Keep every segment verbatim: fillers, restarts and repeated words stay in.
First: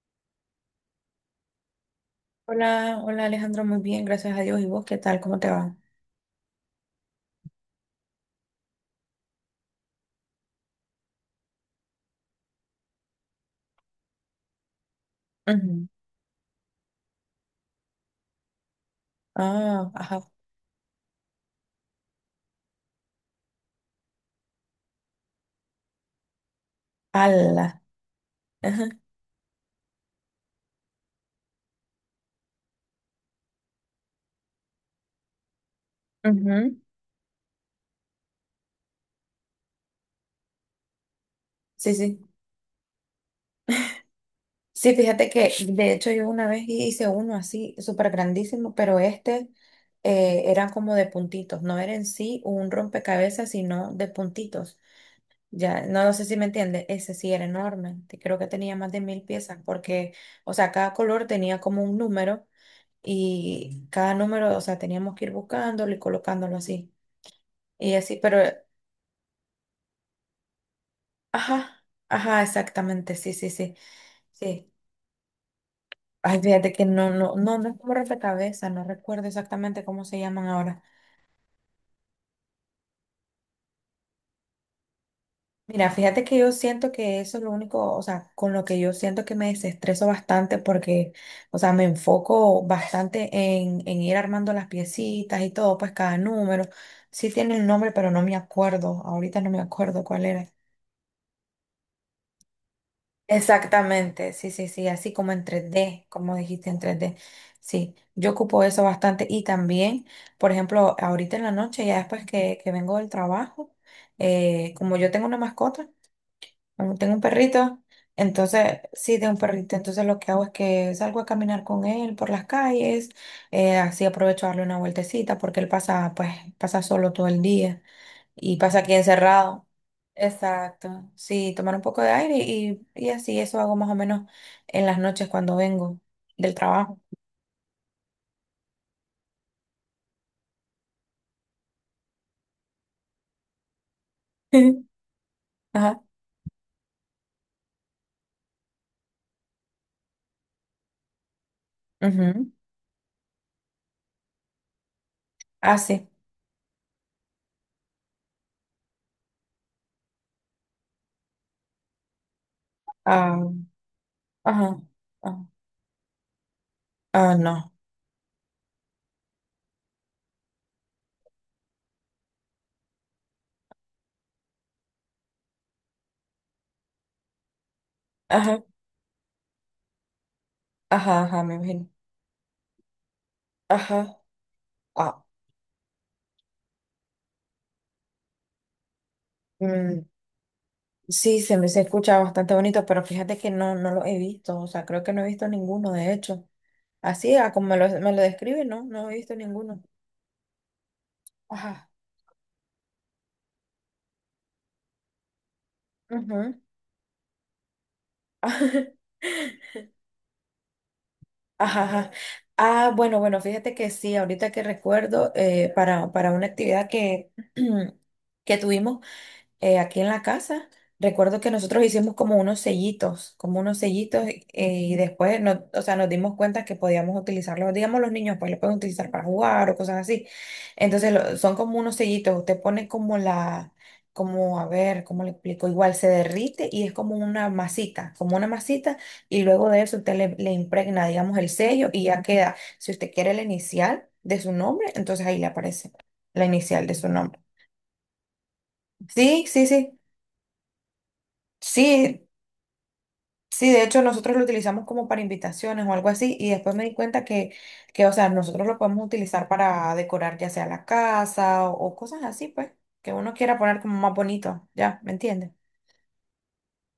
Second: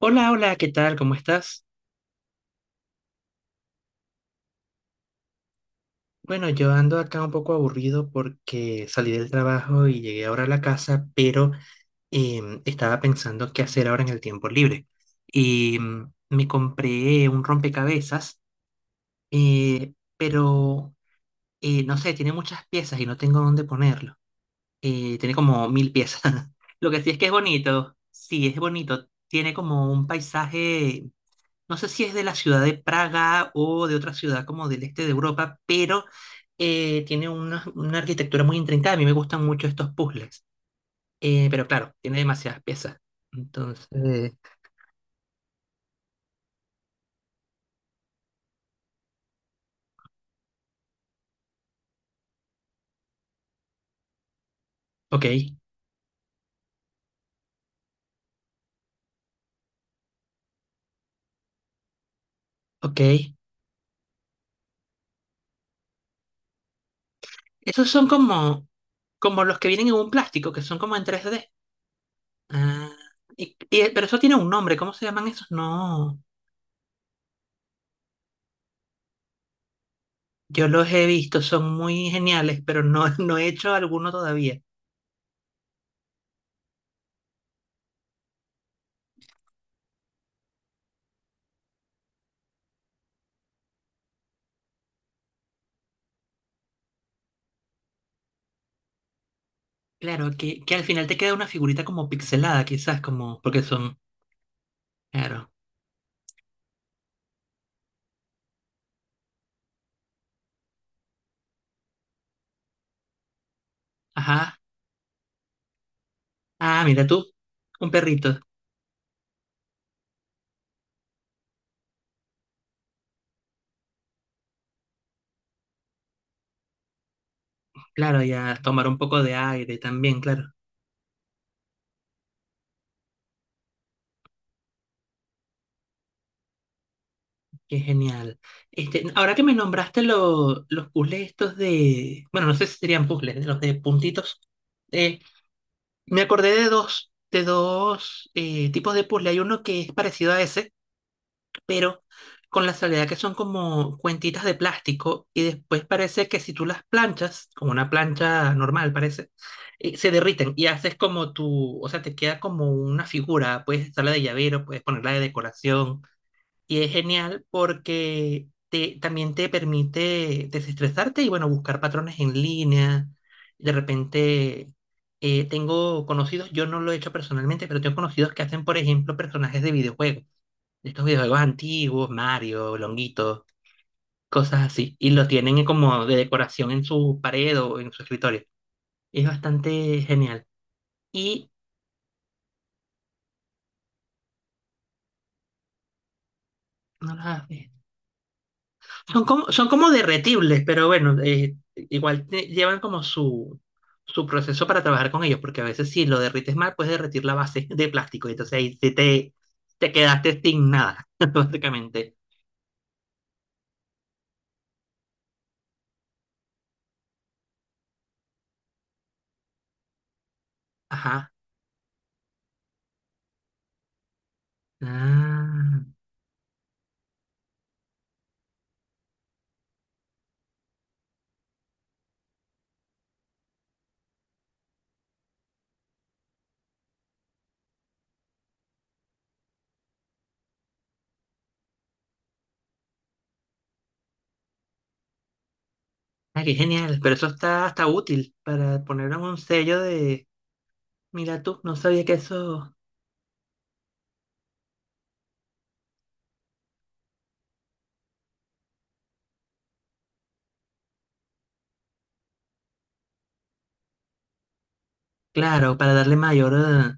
Hola, hola, ¿qué tal? ¿Cómo estás? Hola, hola Alejandro, muy bien, gracias a Dios. ¿Y vos qué tal? ¿Cómo te va? Bueno, yo ando acá un poco aburrido porque salí del trabajo y llegué ahora a la casa, pero em, estaba pensando qué hacer ahora en el tiempo libre. Y Ujú. mm, me compré un rompecabezas, Ah, eh, ajá. pero eh, no sé, tiene muchas piezas y no tengo dónde ponerlo. Eh, tiene como mil piezas. Lo que sí es que es Ala. bonito, sí, es Ajá. bonito. Tiene como un paisaje, no sé si es de la ciudad de Praga o de otra ciudad como del este de Europa, pero Ujú. eh, tiene una, una arquitectura muy intrincada. A mí me gustan mucho estos puzzles. Eh, pero claro, Sí, tiene sí. demasiadas piezas. Entonces, Sí, fíjate que de hecho yo una vez hice uno así, súper grandísimo, pero este eh, era como de puntitos, no era en sí un rompecabezas, sino de puntitos. ok, Ya, no no sé si me entiende. Ese sí era enorme, te- creo que tenía más de mil piezas, porque, o sea, cada color tenía como un número ok. y cada número, o sea, teníamos que ir buscándolo y colocándolo así. Esos Y son así, pero, eh, como, como los que vienen en un plástico, que son como en tres d. ajá, ajá, Ah, exactamente, sí, sí, y- sí, y- pero eso tiene un sí. nombre, ¿cómo se llaman esos? No, Ay, fíjate que no, no, no, no es como rompecabezas, no recuerdo exactamente cómo se llaman yo ahora. los he visto, son muy geniales, pero no, no he hecho alguno todavía. Mira, fíjate que yo siento que eso es lo único, o sea, con lo que yo siento que me desestreso bastante porque, o sea, me enfoco bastante en, en ir armando las piecitas y todo, pues cada número. Sí tiene el nombre, pero no me acuerdo, ahorita no me acuerdo Claro, cuál era. que, que al final te queda una figurita como pixelada, quizás, como, porque son, Exactamente, sí, sí, sí, así como en claro, tres D, como dijiste en tres D. Sí, yo ocupo eso bastante y también, por ejemplo, ahorita en la noche, ya después que, que vengo del trabajo, ajá, eh, como yo tengo una mascota, ah, un- mira tengo un tú, perrito, un perrito, entonces, sí, tengo un perrito, entonces lo que hago es que salgo a caminar con él por las calles, eh, así aprovecho a darle una vueltecita porque él pasa, pues, pasa solo todo el día. claro, y Y a pasa tomar aquí un poco de encerrado. aire también, claro, Exacto. Sí, tomar un poco de aire y, y así eso hago más o menos en las noches cuando vengo del trabajo. qué genial. Este, ahora que me nombraste lo- los puzzles estos de, bueno, no sé si serían puzzles, los de puntitos, eh, Ajá. me acordé de dos, de dos eh, tipos de puzzle, hay uno que es parecido a ese, pero Ujú. con la salvedad que son como cuentitas de plástico y Ah, después sí. parece que si tú las planchas, con una plancha normal parece, eh, se derriten y haces como tu, o sea, te queda como una Ah, figura, puedes usarla de llavero, ajá. puedes ponerla de Ah, decoración y es ah, genial no. porque te, también te permite desestresarte y bueno, buscar patrones en línea, de repente... eh, tengo conocidos, yo no lo he hecho personalmente, pero tengo conocidos que hacen, Ajá. por ejemplo, personajes de videojuegos, estos Ajá, videojuegos ajá, me imagino. antiguos, Mario, Longuito, Ajá. cosas así, y Ah. los tienen como de decoración en su pared o en su escritorio. Es bastante mm, genial. sí, Y se me se escucha bastante bonito, pero fíjate que no, no lo he visto. O sea, creo que no he visto ninguno, de hecho. no Así, las ah, como ves. me lo, me lo describe, no, no he Son visto como, son ninguno. como derretibles, pero bueno, eh, Ajá. igual te- llevan como su, su proceso para trabajar con ellos, porque a veces si lo derrites Ujú. mal, puedes derretir la base de plástico, y entonces ahí te, te, te quedaste sin nada, Ajá, ajá. básicamente. Ah, bueno, bueno, fíjate que sí, ahorita que recuerdo, eh, para, para una actividad que, que tuvimos, eh, aquí en la casa. Ajá. Recuerdo que nosotros hicimos como unos sellitos, como unos sellitos, eh, y después nos, o Ah, sea, nos dimos cuenta que podíamos utilizarlos. Digamos, los niños pues los pueden utilizar para jugar o cosas así. Entonces lo- son como unos sellitos. Usted pone como la, como, a ver, ¿cómo le explico? Igual se derrite y es como una masita, como una masita, y luego de eso usted le, le impregna, digamos, el sello y ya queda. Si usted quiere la inicial de su nombre, entonces ahí le aparece ah, la qué inicial de genial, su pero eso nombre. está hasta útil para poner un Sí, sí, sello sí. de. Mira tú, no sabía que Sí, eso, sí, de hecho nosotros lo utilizamos como para invitaciones o algo así y después me di cuenta que, que, o sea, nosotros lo podemos utilizar para decorar ya sea la casa o, o cosas así, pues, que uno quiera poner como más bonito, ¿ya? ¿Me entiendes? claro, para darle mayor, eh,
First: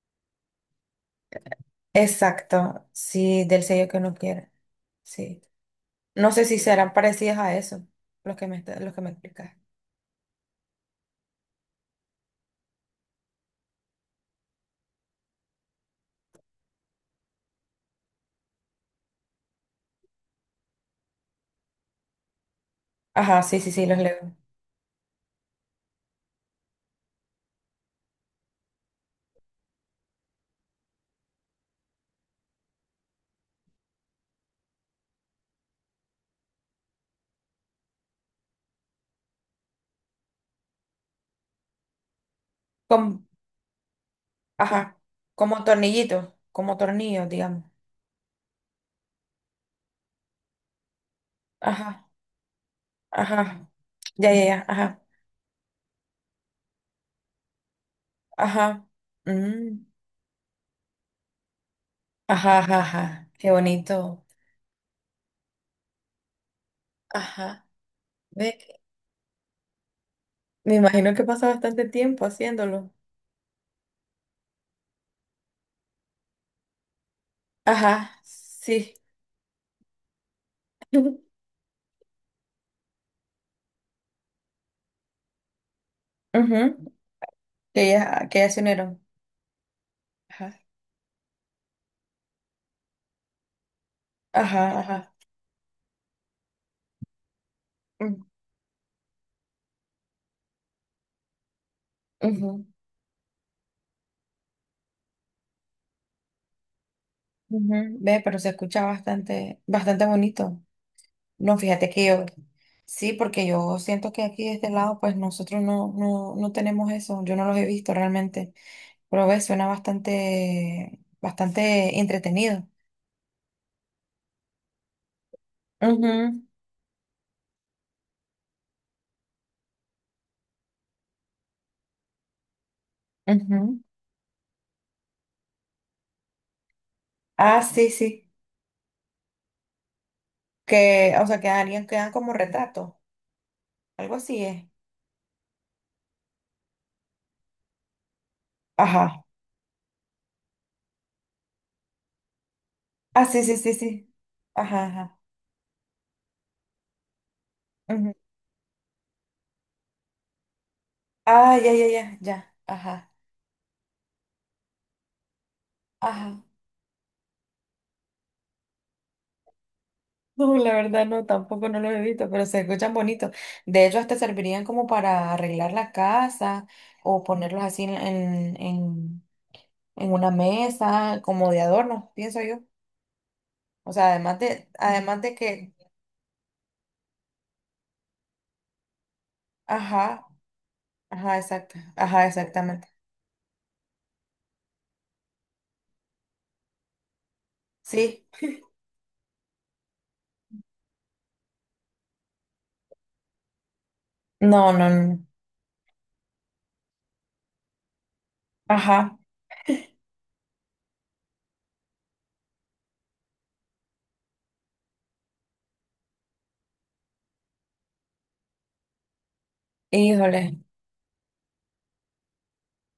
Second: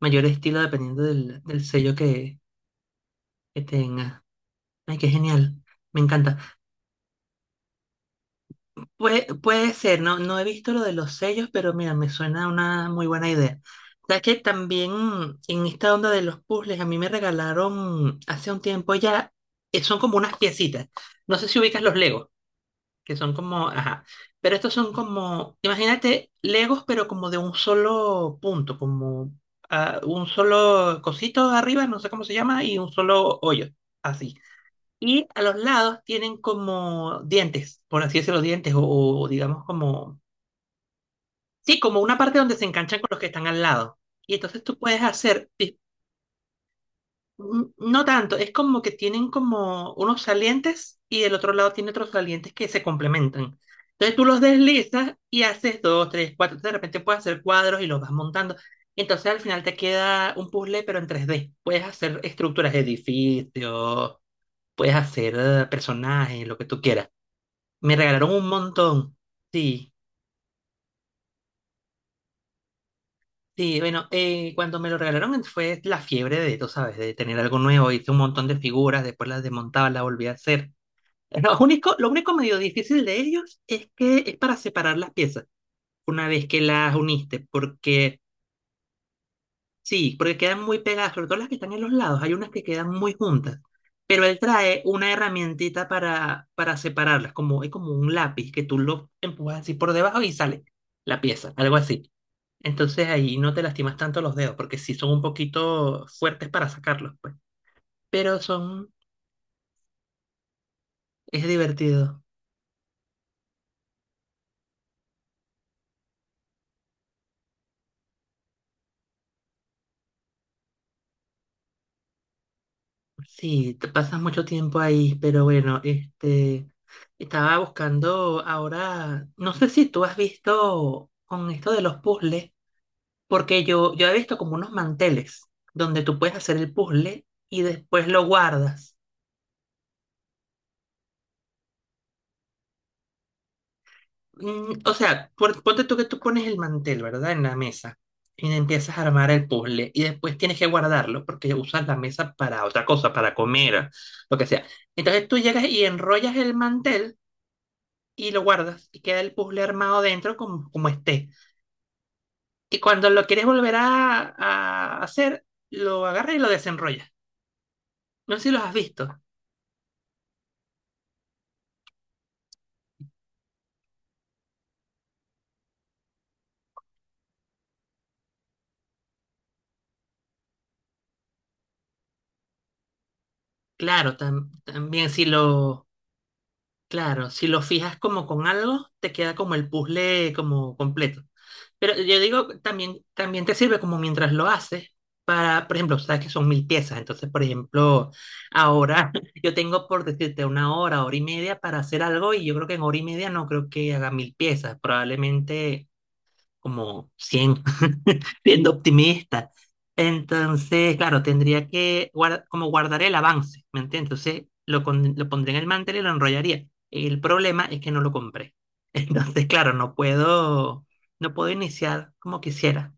mayor estilo dependiendo del, del sello que, Exacto, sí, que del sello que uno tenga. quiera, Ay, qué sí. genial, me No encanta. sé si serán parecidas a eso, los que me, está- los que me Puede, explicas. puede ser, no, no he visto lo de los sellos, pero mira, me suena una muy buena idea. Sabes que también en esta onda de los puzzles, a mí me regalaron hace un tiempo ya, eh, son como unas piecitas. No sé si ubicas los Legos, que son Ajá, sí, como, sí, sí, los ajá, leo. pero estos son como, imagínate, Legos, pero como de un solo punto, como ah, un solo cosito arriba, no sé cómo se llama, y un solo hoyo, así. Y a los lados tienen como dientes, por así decirlo, dientes, o, o digamos como, sí, como una parte donde se enganchan con Como, los que están al lado. Y entonces tú ajá, puedes hacer. como tornillitos, como tornillos, digamos. N- No tanto, es como que tienen como unos salientes y del otro lado tiene Ajá, otros salientes que se complementan. ajá, Entonces tú ya, los ya, ya, ajá, deslizas y haces dos, tres, cuatro. De repente puedes hacer cuadros y los vas montando. ajá. Entonces al final te Mm. queda un puzzle, pero en tres D. Puedes hacer Ajá, estructuras de ajá, ajá. Qué edificios, bonito. puedes hacer eh, personajes, lo que tú quieras. Ajá. Me regalaron un Ve que- montón. Sí, Me imagino que pasa bastante tiempo haciéndolo. sí, bueno, eh, cuando me lo regalaron fue la fiebre de, tú sabes, de tener algo nuevo. Hice Ajá, un montón de sí. figuras, después las desmontaba, las volví a hacer. Lo único, lo único medio difícil de ellos es que es para separar las piezas una vez que Ujú, las uniste, que porque ya, que ya se unieron. sí, porque Ajá, quedan muy pegadas, sobre todo las que están en los lados, hay unas que quedan muy juntas, pero él ajá, trae una ajá. herramientita para, para separarlas, como, es como un Mm, lápiz que tú lo empujas así por debajo y sale la pieza, algo así. ujú, Entonces ahí no te lastimas tanto los dedos, porque sí son un poquito fuertes para sacarlos, pues, ujú. Ve, pero pero se escucha son, bastante, bastante bonito. es No, fíjate que divertido. yo, sí, porque yo siento que aquí de este lado, pues nosotros no, no, no tenemos eso. Yo no los he visto realmente. Pero ve, suena bastante, bastante entretenido. Sí, te pasas mucho tiempo ahí, pero bueno, Ujú, este, estaba buscando ahora, no sé si tú has visto con esto de los puzzles, porque ujú. yo, yo he visto como unos manteles donde tú puedes hacer el puzzle y Ah, sí, después lo sí. guardas. Que, o sea, que alguien quedan como retrato. Algo así es. Mm, o sea, pon- ponte tú que tú pones el mantel, ¿verdad? En la mesa y empiezas a Ajá. armar el puzzle y después tienes que guardarlo porque usas la mesa para otra cosa, Ah, para sí, sí, sí, comer, sí. lo que sea. Ajá, ajá. Entonces tú llegas y enrollas el mantel, Ujú. y lo guardas y queda el puzzle armado dentro como, como esté. Ah, ya, ya, ya, ya. Y cuando Ajá. lo quieres volver a, a hacer, lo agarras y Ajá. lo desenrollas. No sé si los has visto. No, la verdad no, tampoco no lo he visto, pero se escuchan bonitos. De hecho, hasta servirían como para arreglar la casa o ponerlos así en, en, en, en una mesa, como de adorno, pienso yo. O sea, Claro, además tam- de, también además si de que, lo, claro, si lo fijas como con algo, te queda como el ajá, puzzle como completo. ajá, exacto, Pero yo ajá, digo, exactamente. también, también te sirve como mientras lo haces. Para, por ejemplo, sabes que son mil piezas, entonces, por ejemplo, Sí. ahora yo tengo por decirte una hora, hora y media para hacer algo y yo creo que en hora y media no creo que haga mil No, piezas, no, no. probablemente como cien, siendo Ajá, optimista. Entonces, claro, tendría que guar- como guardar el avance, ¿me entiendes? Entonces, lo, con- lo pondré en el mantel y lo enrollaría. El problema es que no lo compré. Entonces, claro, no híjole, puedo, no puedo iniciar como quisiera.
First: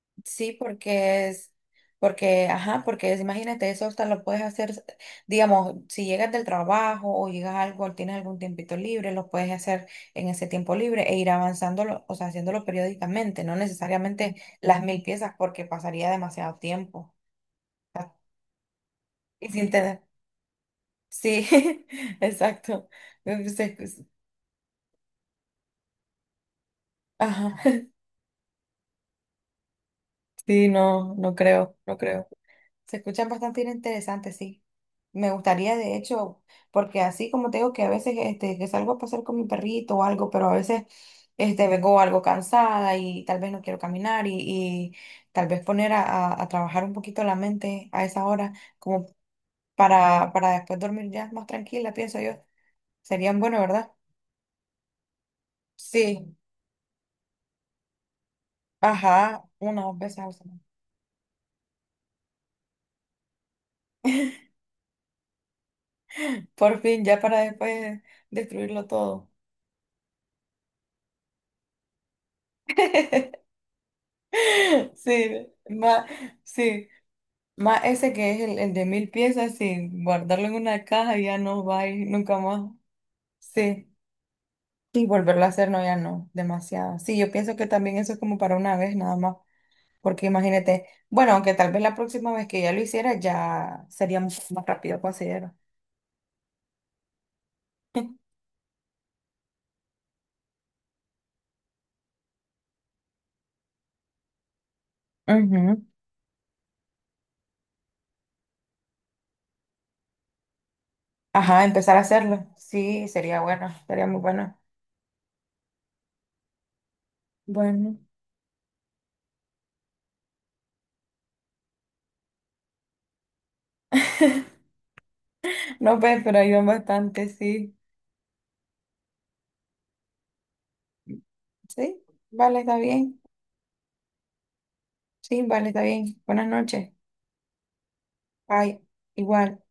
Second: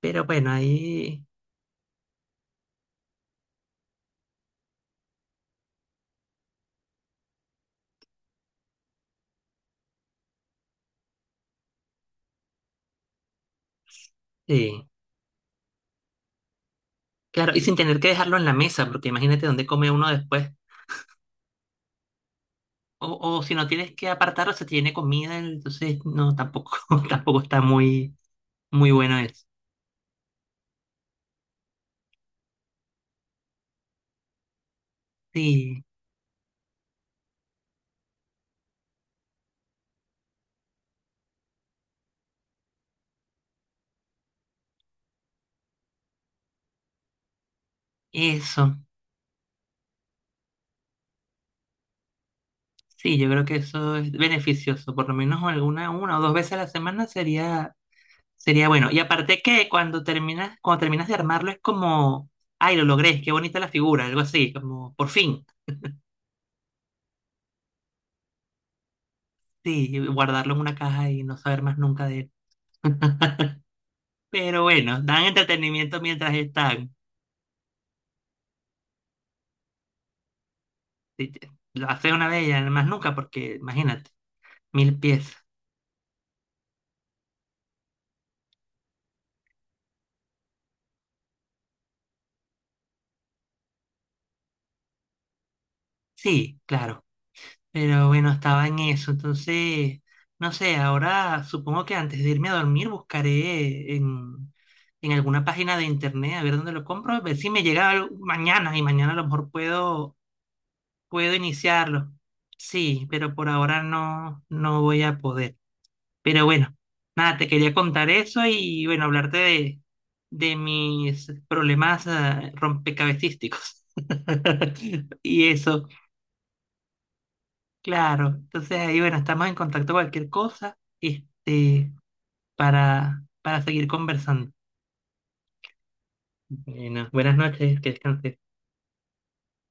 Pero bueno, sí, ahí porque es, porque, ajá, porque es- imagínate, eso hasta lo puedes hacer, digamos, si llegas del trabajo o llegas a algo, tienes algún tiempito libre, lo puedes hacer en ese tiempo libre e ir avanzándolo, o sea, haciéndolo periódicamente, no necesariamente las sí. mil piezas porque pasaría demasiado tiempo. Claro, y sin tener que Ah, dejarlo en la mesa, porque imagínate y dónde sin come tener, uno después. sí, exacto. O, o si no tienes se- que apartarlo, se tiene comida, entonces no, tampoco, tampoco Ajá, está muy, muy bueno eso. sí, no, no creo, no creo. Se escuchan bastante interesantes, sí. Me gustaría, Sí. de hecho, porque así como te digo que a veces este, que salgo a pasar con mi perrito o algo, pero a veces este, vengo algo cansada y tal vez no quiero caminar y, y tal vez poner a, a- a trabajar un poquito la mente a esa hora, Eso, como para, para después dormir ya más tranquila, pienso yo. sí, yo Serían creo que bueno, ¿verdad? eso es beneficioso, por lo menos alguna, una o dos Sí, veces a la semana sería, sería bueno. Y aparte ajá, que una o dos cuando veces al terminas, semana. cuando terminas de armarlo es como, ay, lo logré, qué bonita la figura, algo así, como por fin, Por fin, ya para después destruirlo todo. sí, guardarlo en una caja y no saber más nunca de él. Pero bueno, dan Sí, entretenimiento más, mientras sí. están. Más ese que es el, el de mil piezas, sí, guardarlo en una caja Si ya te- no va a lo ir haces una nunca vez y ya más. más nunca, porque Sí, imagínate, mil y piezas. volverlo a hacer no, ya no, demasiado. Sí, yo pienso que también eso es como para una vez nada más, porque imagínate, bueno, aunque tal vez la próxima vez que ya lo hiciera ya sería mucho más rápido, considero. Sí, claro. Pero bueno, estaba en eso. Entonces, no sé, ahora supongo que antes de irme a dormir buscaré en, en alguna página de Ujú. internet a ver dónde lo compro, a ver si me llega algo mañana y mañana a lo mejor puedo, puedo Ajá, empezar a iniciarlo. hacerlo. Sí, Sí, pero sería por bueno, ahora sería muy no, bueno. no voy a poder. Pero bueno, nada, te quería Bueno. contar eso y bueno, hablarte de, de mis problemas eh, rompecabecísticos. Y eso. No, pues, pero ayudan bastante, sí. Claro, entonces ahí bueno, estamos en contacto cualquier cosa, este, Sí, vale, está bien. para, para, seguir conversando. Sí, vale, está bien. Buenas noches. Bueno, buenas noches, que descanses. Ay, igual.